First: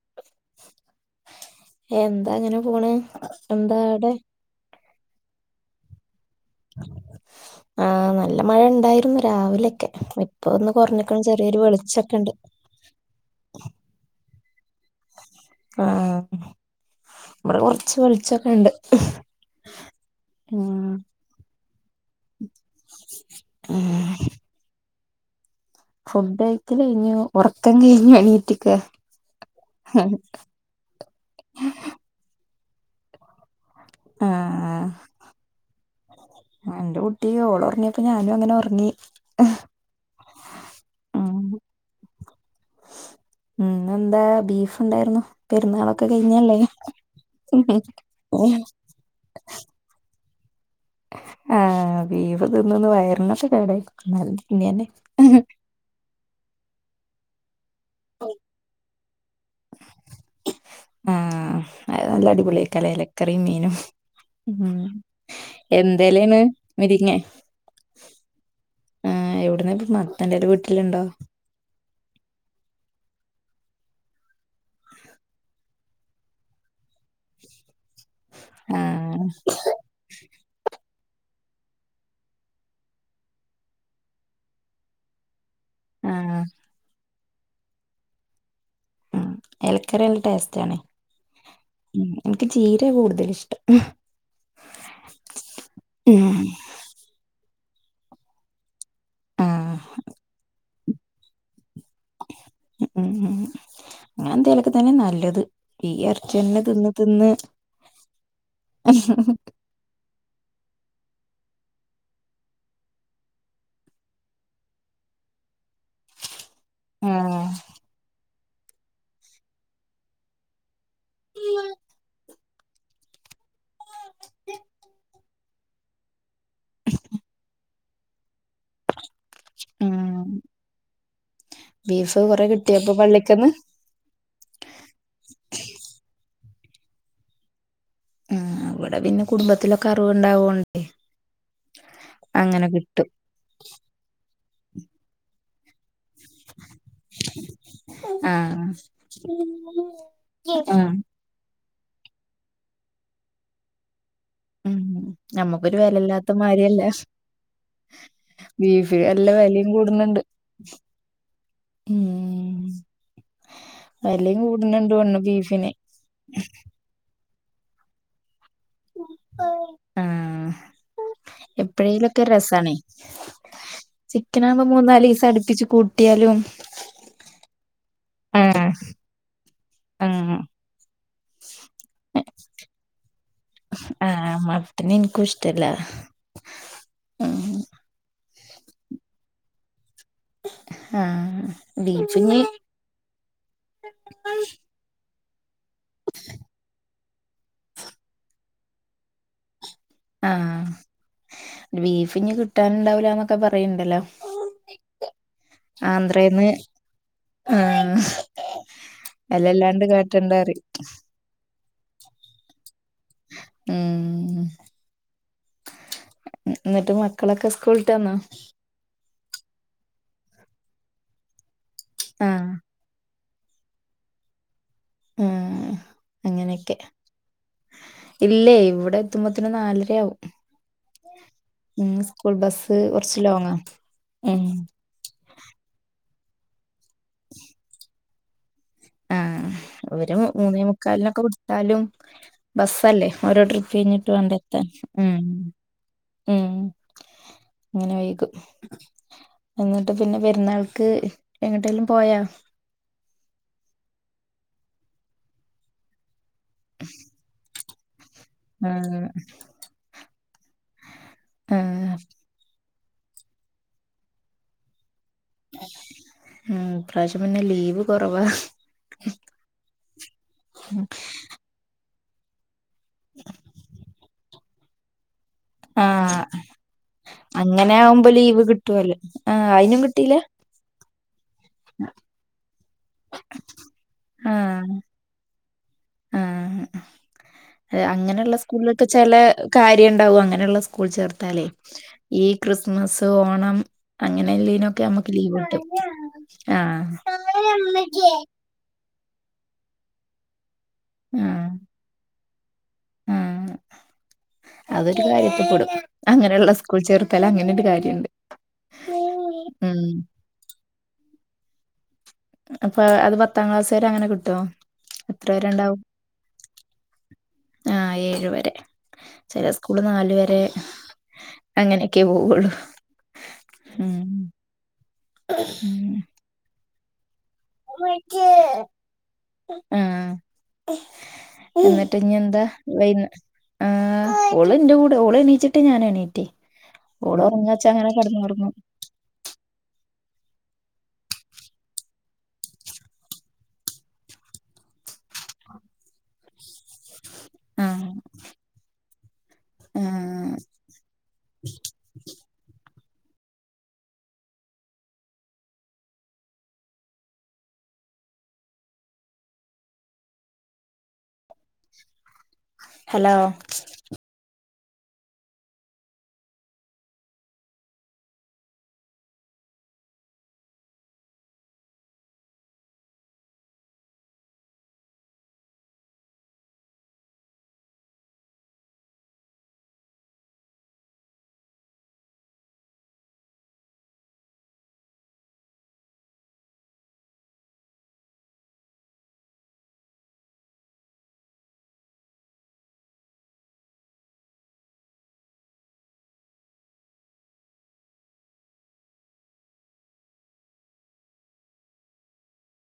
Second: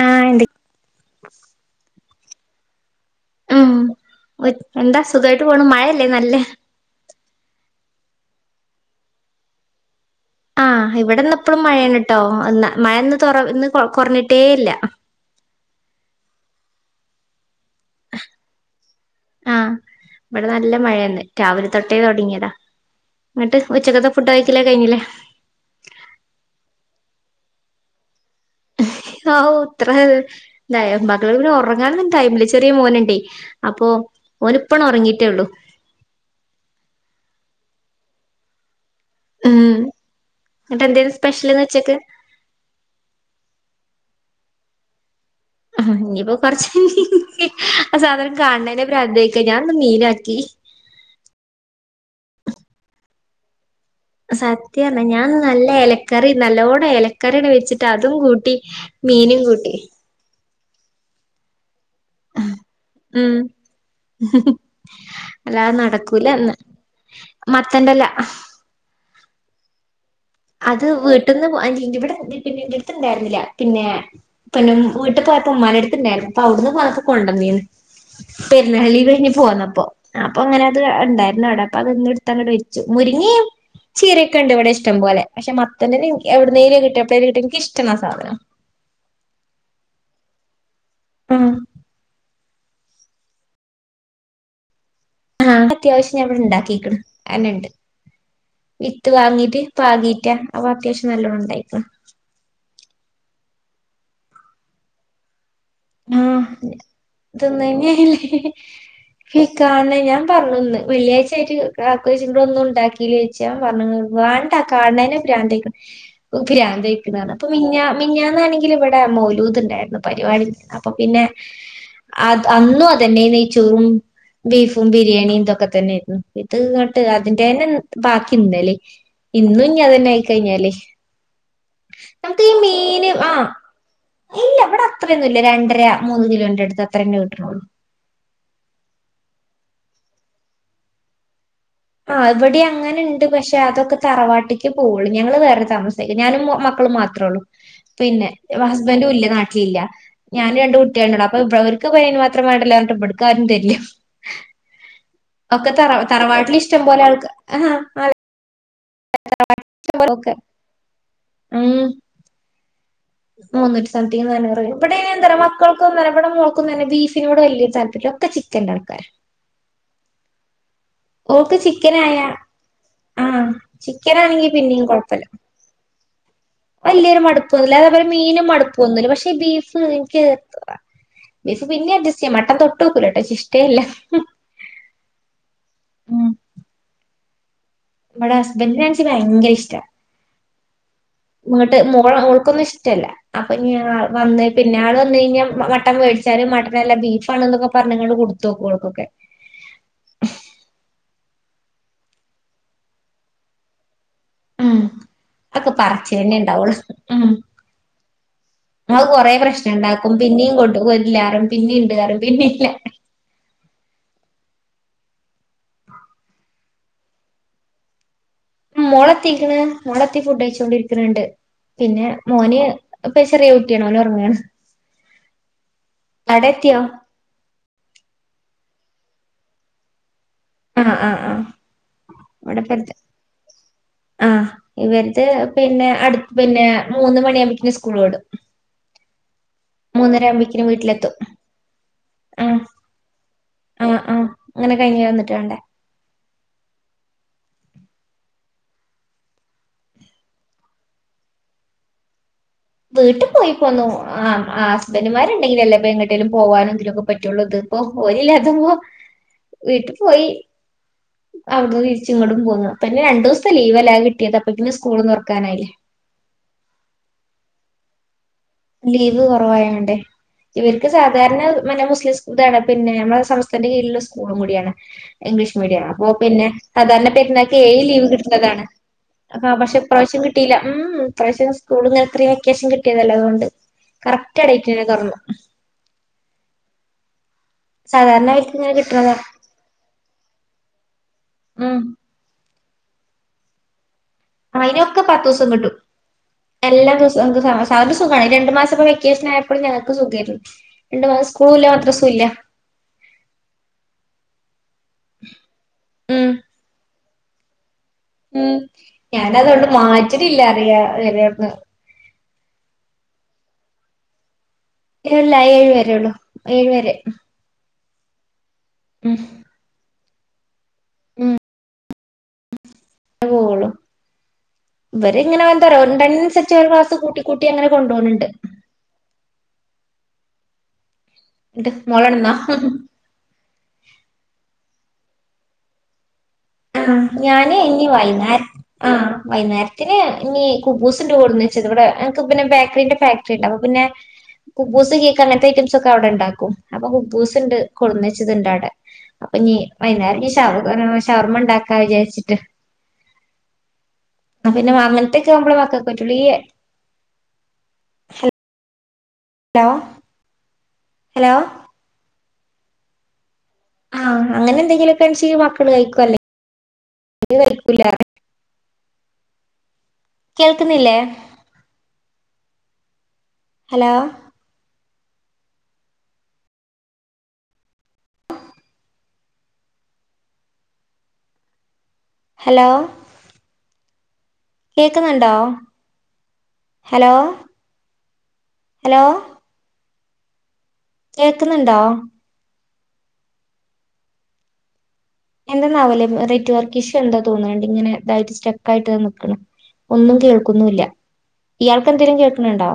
ആഹ് എന്ത എന്താ അങ്ങനെ പോണ് എന്താ അവിടെ? ഒയ്, എന്താ സുഖായിട്ട് പോണു. മഴയല്ലേ നല്ലേ? ആഹ് നല്ല മഴണ്ടായിരുന്നു രാവിലെയൊക്കെ. ഒന്ന് ആഹ് കുറഞ്ഞിക്കണ് ഇവടന്ന് ചെറിയൊരു ഇപ്പളും മഴയാണ് വെളിച്ചൊക്കെ ട്ടോ ഉണ്ട് അഹ് ന്ന മഴന്ന് തൊറ ഇന്ന് കൊർഞ്ഞിട്ടേ ഇല്ല. ആഹ് ആഹ് ഇവടെ കൊർച്ച് വെൾച്ചക്കെ ണ്ട് ഉം മഴയന്നെ രാവിലെ തൊട്ടേ തൊടങ്ങിയതാ. ന്നട്ട് ഉച്ചക്കത്തെ ഉം. ഫുഡ് കഴിക്കലൊക്കെ കഴിഞ്ഞില്ലേ? ഫുഡഴിക്കല് കഴിഞ്ഞു ഒറക്കം കഴിഞ്ഞു എണീട്ട്. ആവു ഇത്ര ത് തായോ മകൾ പിന്നെ ഒറങ്ങാനും ടൈമില്ലെ ചെറിയ മോന്ണ്ടേ. ആഹ് ആഹ് എന്റെ കുട്ടി ഓള് ഒർങ്ങിയപ്പ ഞാനും അങ്ങനെ ഒർങ്ങി. ങ്ങട്ട് എന്തേ സ്പെഷ്യല്ന്ന് ഉച്ചക്ക്? ഉം ഇന്ന് എന്താ ബീഫ്ണ്ടായിരുന്നു. ആഹ് ഇനിയിപ്പോ കൊർച്ച് ആഹ് സാധനം കാൺണേനെ ഭ്രാന്താക്ക ഞാ ഇന്ന് മീനാക്കി. ആഹ് ബീഫ് തിന്നന്ന് വയറിനൊക്കെ കേടായി. എന്നാലും തിന്നന്നെ സത്യാണ് ഞാൻ ഇന്ന് നല്ല എല കറി നല്ലോണം എലക്കറിണ്ട് വെച്ചിട്ട് അതും കൂട്ടി മീനും കൂട്ടി. ആഹ് അഹ് നല്ല അടിപൊളിക്കലേ ഉം എലക്കറിം മീനും. ഉം അല്ലാതെ എന്തലേണ് നടക്കൂലന്ന് മുരിങ്ങേ? മത്തന്റെല ആഹ് എഒട്ന്ന പ്പാ മ അത് വീട്ട്ന്ന് [unintelligible] ഇവടെ പിന്നെ ഇന്റെടുത്ത് ണ്ടായിരുന്നില്ല പിന്നെ പൊന്നും വീട്ട് പോയപ്പൊ ഉമ്മാന്റെ അട്ത്ത്ണ്ടായിന്നു. അപ്പ അഒട്ന്ന് പോന്നപ്പം കൊണ്ടന്നീന്ന് ആ പെരുന്നാളി കഴിഞ്ഞ് പോന്നപ്പോ. അപ്പ ങ്ങനെ അത് ണ്ടായിരുന്നു അഒടെ അപ്പ അത് ന്ന്ട്ത്ത അങ്ങട്ട് വെച്ചു മുരിങ്ങിം. ചീരക്ക ണ്ട് ഇവടെ ഇഷ്ടം പോലെ. പക്ഷെ ആ മത്തൻ്റെലിം എവ്ട്ന്നേലും കിട്ടിയപ്പ്ളെ അയ്ൻ കിട്ട്യ. ഇൻക്ക് ഇഷ്ടാണാ ആഹ് സാധനം. ആഹ് എലക്കറി നല്ല ടേസ്റ്റ് ആണ് ഉം ഉം. ഇൻക്ക് ചീരേ കൂടുതല് ഇഷ്ടം. ആഹ് അത്യാവശ്യം ഞാൻ ഉം ഇവടെ ണ്ടാക്കിക്ക്ണ് അഹന്നെ ണ്ട്. വിത്ത് ആ വാങ്ങീട്ട് പാകീറ്റാ അവ അത്യാവശ്യം നല്ലോണം ണ്ടായിക്ക്ണ്. ഉം ഉം അങ്ങനെ എന്തേലൊക്കെ തന്നെ നല്ലത്. ഈ എറച്ചിന്നെ ആഹ് തിന്ന് തിന്ന് തിന്നയ്ഞ്ഞല്ലേ ഹി കാണ്ല്ല്യ ഞാ പർഞ്ഞുന്ന് വെള്ളിയാഴ്ച ആയിട്ട് കാക്കോയ്ച്ച് ഇവടെ ഒന്നും ണ്ടാക്കില്ലേ ച്ച്. ഞാൻ പർഞ്ഞ് ങ്ങള് വാ അഹ് കാണ്ന്നെന് ഭ്രാന്തായിക്ക്. ഓക്ക് ആ ഭ്രാന്തായിക്ക്ണ് ർഞ്ഞ് അപ്പ മിഞ്ഞ മിഞ്ഞാന്നാണെങ്കിൽ ഇവടെ മൗലൂദ് ണ്ടായിരുന്നു പരിപാടി. അപ്പൊ പിന്നെ അത് അന്നും അതെന്നെ നെയ്ച്ചോറും ബീഫും ബിരിയാണിയും ഇതൊക്കെ തന്നൊയിരുന്നു ഇത് ഇങ്ങട്ട് അതിന്റെ ന്നെ ബാക്കി ഇന്നലിം. ഇന്നും ഇഞ്ഞ് അതന്നെ ഉം ആയിക്കഴിഞ്ഞാല്. ബീഫ് കൊറെ കിട്ട്യപ്പൊ പള്ളിക്കന്ന്? ആഹ് ഇല്ല ഇവടെ അത്രയന്നും ല്ല രണ്ടര മൂന്ന് കിലോന്റെ അട്ത്ത് അത്രന്നെ കിട്ട്ണൊള്ളൂ. ആഹ് ഇവടെ പിന്നെ കുടുംബത്തിലൊക്കെ അറവുണ്ടാവോണ്ടേ. ആഹ് ഇവിടെ അങ്ങനെ ണ്ട് പക്ഷെ അതൊക്കെ തറവാട്ട്ക്ക് പോകുള്ളൂ. ഞങ്ങള് വേറെ താമസിക്ക ഞാനും മൊ മ ക്കളും മാത്ര ഉള്ളൂ. പിന്നെ ആ ഹസ്ബന്റും ഇല്ല നാട്ടിലില്ല ഞാന് രണ്ട് ആ കുട്ട്യളന്നെള്ളൂ അപ്പ വ്വോര് ക്ക് ഇപ്പ അയിന് മാത്രം വേണ്ടല്ലോ പർഞ്ഞിട്ട് ഇബട്ക്ക് ആരും തരില്ല. ഉം ഒക്കെ നമ്മക്കൊരു തറ വെലല്ലാത്ത തറവാട്ടിൽ ഇഷ്ടം മാരിയല്ല. പോലെ ആൾക്ക് ആഹ് ബീഫ് നല്ല വെലിം ആഹ് കൂടുന്നുണ്ട് ഒക്കെ ഉം ഉം. മുന്നൂറ്റി സംതിംഗ് വെലയും നാനൂറ് കൂടുന്നുണ്ട് ഇവടെ തോന്നുന്നു എന്തറ്യ ബീഫിന് മക്കൾക്കും ന്നറ്യ ഇബടെ മോൾക്കും ബീഫിനോട് വല്യ താല്പര്യല്ല ഒക്കെ ചിക്കന്റെ ആൾക്കാര. ആഹ് ഓൾക്ക് ചിക്കനായ എപ്പഴേലൊക്കെ രസാണേ ആഹ് ചിക്കനാണെങ്കി ചിക്കനാകുമ്പോ പിന്നെയും മൂന്നാലീസം അട്പ്പിച്ച് കൂ ട്ടിയാലും വല്യരു മട്പ്പൊന്നുല്ല അതേപേലെ മീനും മട്പ്പൊന്നുല്ല. പക്ഷേ ബീഫ് ഇൻക്ക് ആഹ് അത്ര ബീഫ് പിന്നെയും അഡ്ജസ്റ്റ് ചെയ്യാ മട്ടൻ തൊട്ടുനോക്കൂല്ല ട്ടോ ഇച്ച് ഇഷ് ആഹ് മട്ടന് ഇൻക്കും ഇഷ്ടല്ല. ആ ആഹ് ഇവടെ ഹസ്ബന്റിന് ആണിച്ചാ ഭയങ്കര ഇഷ്ടാ. ആഹ് ഇങ്ങോട്ട് മുള ബീഫിന് മോൾക്കൊന്നും ഇഷ്ടല്ല അപ്പൊ ഇനി വന്ന് പിന്നാള് വന്ന് കഴിഞ്ഞാൽ മ ട്ടൻ മേടിച്ചാലും മട്ടനല്ല ബീഫാണ് എന്നൊക്കെ പറഞ്ഞ് കൊടുത്തോക്കും ഓൾക്കൊക്കെ ആഹ് ബീഫിഞ് കിട്ടാനുണ്ടാവുലാന്നൊക്കെ പറയ്ണ്ടല്ലോ? [unintelligible] അതൊക്കെ പറച്ചില് തന്നെ ആന്ധ്രേന്ന് ഇണ്ടാവുള്ളു ഉം ആഹ് അഹ് കൊറെ പ്രശ്നം വെലല്ലാണ്ട് ഇണ്ടാക്കും കാട്ടണ്ട പിന്നെയും പറയും കൊണ്ട് കൊല്ലാറും പിന്നീണ്ട് പറയും പിന്നില്ല. ഉം ഇന്നട്ട് മക്കളൊക്കെ സ്കൂളിട്ട് വന്നോ? മോളെത്തിക്ക്ണ് മോളെത്തി ഫുഡ് കഴ്ച്ചൊണ്ടിരിക്ക്ണണ്ട് പിന്നെ ആഹ് മോന് ഇപ്പം ചെറിയ കുട്ടിയാണ് ഓന് ഉറങ്ങാണ്. ഉം അങ്ങനെയൊക്കെ എത്തിയോ ഇല്ലേ ഇവിടെ എത്തുമ്പോത്തന് നാലരയാവും. ആഹ് ആഹ് ആഹ് ഉം സ്കൂൾ ബസ്സ് ഇവിടെപ്പടുത്ത് കുറച്ച് ലോങ്ങ ഉം ഇവടത്തെ പിന്നെ അടുത്ത് പിന്നെ മൂന്ന് മണിയാകുമ്പോക്ക്നും സ്കൂൾ വിടും. ആഹ് ഒരു മൂന്നര മൂന്നേ ആകുമ്പക്കിന് വീട്ടിലെത്തും മുക്കാലിനൊക്കെ വി ട്ടാലും ആഹ് ബസ്സല്ലേ ഓരോ ട്രിപ്പ് ആഹ് കഴിഞ്ഞിട്ട് ആഹ് വേണ്ടെ എത്താൻ അങ്ങനെ കഴിഞ്ഞ് ഉം വന്നിട്ട് വേണ്ടേ ഉം അങ്ങനെ വൈകും. എന്നിട്ട് പിന്നെ പെരുന്നാൾക്ക് എങ്ങട്ടെലും പോയോ? വീട്ടിൽ പോയി പോന്നു ആ ആ ഹസ്ബൻഡുമാരുണ്ടെങ്കില് അല്ലേ ഇപ്പ എങ്ങട്ടേലും പോവാനും ഇതിനൊക്കെ പറ്റുള്ളത്. അപ്പം ഓല് ഇല്ലാത്തപ്പോ ആഹ് വീട്ടിൽ പോയി. അവിടന്ന് ആഹ് തിരിച്ച ഇങ്ങോട്ടും പോന്ന് പിന്നെ രണ്ടു ദിവസത്തെ ലീവ് അല്ലേ കിട്ടിയത് അപ്പോതേക്കും സ്കൂളും തുറക്കാനായില്ലേ? ഉം ഇപ്രാവിശ്യം പിന്നെ ലീവ് കുറവാ. ലീവ് കുറവായോണ്ട് ഇവർക്ക് സാധാരണ മുസ്ലിംസ് ഇതാണ് പിന്നെ നമ്മളുടെ സംസ്ഥത്തിന്റെ കീഴിലുള്ള സ്കൂളും കൂടിയാണ് ഇംഗ്ലീഷ് അപ്പൊ ആഹ് പിന്നെ സാാരണ പെരുന്നക്ക് അങ്ങനെ ഏയ്യ്ലീവ് ആവുമ്പോ ലീവ് കിട്ടുന്നതാണ് കിട്ടുവല്ലോ ആഹ് പക്ഷെ അയിനും കിട്ടീല പ്രാവശ്യം കിട്ടയി ഉം പ്രശ്യ സ്കൂ ഇത്രയും വെക്കേഷൻ കിട്ടിയതല്ലോ അതുകൊണ്ട് കറക്റ്റ് ആഹ് ആഡേറ്റ്ന് തുറന്നു. ആഹ് സാധാരണ അങ്ങനെയുള്ള അവർക്ക് ഇങ്ങനെ സ്കൂളിലൊക്കെ ചെല കിട്ടണതാ കാര്യം ഉണ്ടാവും അങ്ങനെയുള്ള സ്കൂൾ ചേർത്താലേ ഉം ഈ ക്രിസ്മസ് ഓണം. അങ്ങനെല്ലീനൊക്കെ അയിനൊക്കെ നമ്മക്ക് ലീവ് പത്തുസം കിട്ടും. ആഹ് എല്ലാം സുഖമാണ് രണ്ടു മാസ ഇ വെക്ക അ ഞാനക്കക്ക് സുഖമായിരുന്നു രണ്ടു മാസം സ്കൂളൂല്ല മാത്രം സുല്ല. ഉ അതൊരു കാര്യത്തിൽപ്പെടും ഉം അങ്ങനെയുള്ള കുൾ ചറർത്തല അങ്ങനൊ ഒരു കാര്യുണ്ട്. ഉം ഞാന അതുകണ്ട് മാറ്റിട്ടില്ല അറിയ വരന്ന് അപ്പൊ അത് പത്താം ക്ലാസ് വരെ അങ്ങനെ കിട്ടുമോ? അല്ല ഏഴ വര ഉള്ളു ഏഴ വരെ ആഹ ഏഴ വരെ ഉം ചില സ്കൂള് നാല വരെ അങ്ങനെയൊക്കെ പോവയുള്ളു. ഇവരി ഇങ്ങനെ ഉം വ ചലാ ക്ലാസ്സ്‌ കൂട്ട കൂട്ടി അങ്ങെ കൊണ്ട്പോകുന്നുണ്ട്. ആഹ എന്നിട്ട് ഇനിെന്താ വ ഓളിറ്റെ കൂടെ ഓള് എണീച്ചിട്ട് ഞാൻ എണീറ്റി ഞാന് ഇനി വൈന്നാ ആഹ് വൈകുന്നേരത്തിന് ഇനി കുബ്ബുസ് കൊണ്ട് കൂടന്ന് വെച്ച ഇത് ഇവിടെ എനക്ക് പിന്നെ ബേക്കറിന്റെ ഫാക്ടറി ഉണ്ട് അപ്പൊ പിന്നെ കുബുസ് കേക്ക് അങ്ങനത്തെ ഐറ്റം ഒക്കെ അവിടെ ഉണ്ടാക്കും കുബൂസ്ണ്ട് ആഹ് കൊണ്ടന്നച്ചത്ണ്ട് അവിടെ അപ്പൊ നീ വൈകുന്നേരം ഈ ആഹ് ശാവക ഷവർമ ഇണ്ടാക്കാ വിചാരിച്ചിട്ട് ആ പിന്നെ അങ്ങനത്തൊക്കെ അമ്മടെ മക്കൾക്ക് പറ്റുള്ളൂ ഹലോ ഹലോ ഹലോ ആഹ അങ്ങനെ എന്തെങ്കിലൊക്കാണെ മക്കൾ കഴികും അല്ലേ കേൾക്കുന്നില്ലേ ഹലോ ഹലോ കേൾക്കുന്നുണ്ടോ ഹലോ ഹലോ കേക്കുന്നുണ്ടോ എന്താന്നാ ന്നവല്ലേ നെറ്റ് വർക്ക് ഇഷ്യ എന്താ തോന്നുന്നുണ്ട് ഇങ്ങനെ ഇതായിട്ട സ്റ്റെക്ക ആയിട്ട് നൽക്ണ് ഒന്നും കേൾക്കുന്നുല്ല ഇയാൾക്ക് എന്തെങ്കിലും കേൾക്ണുണ്ടോ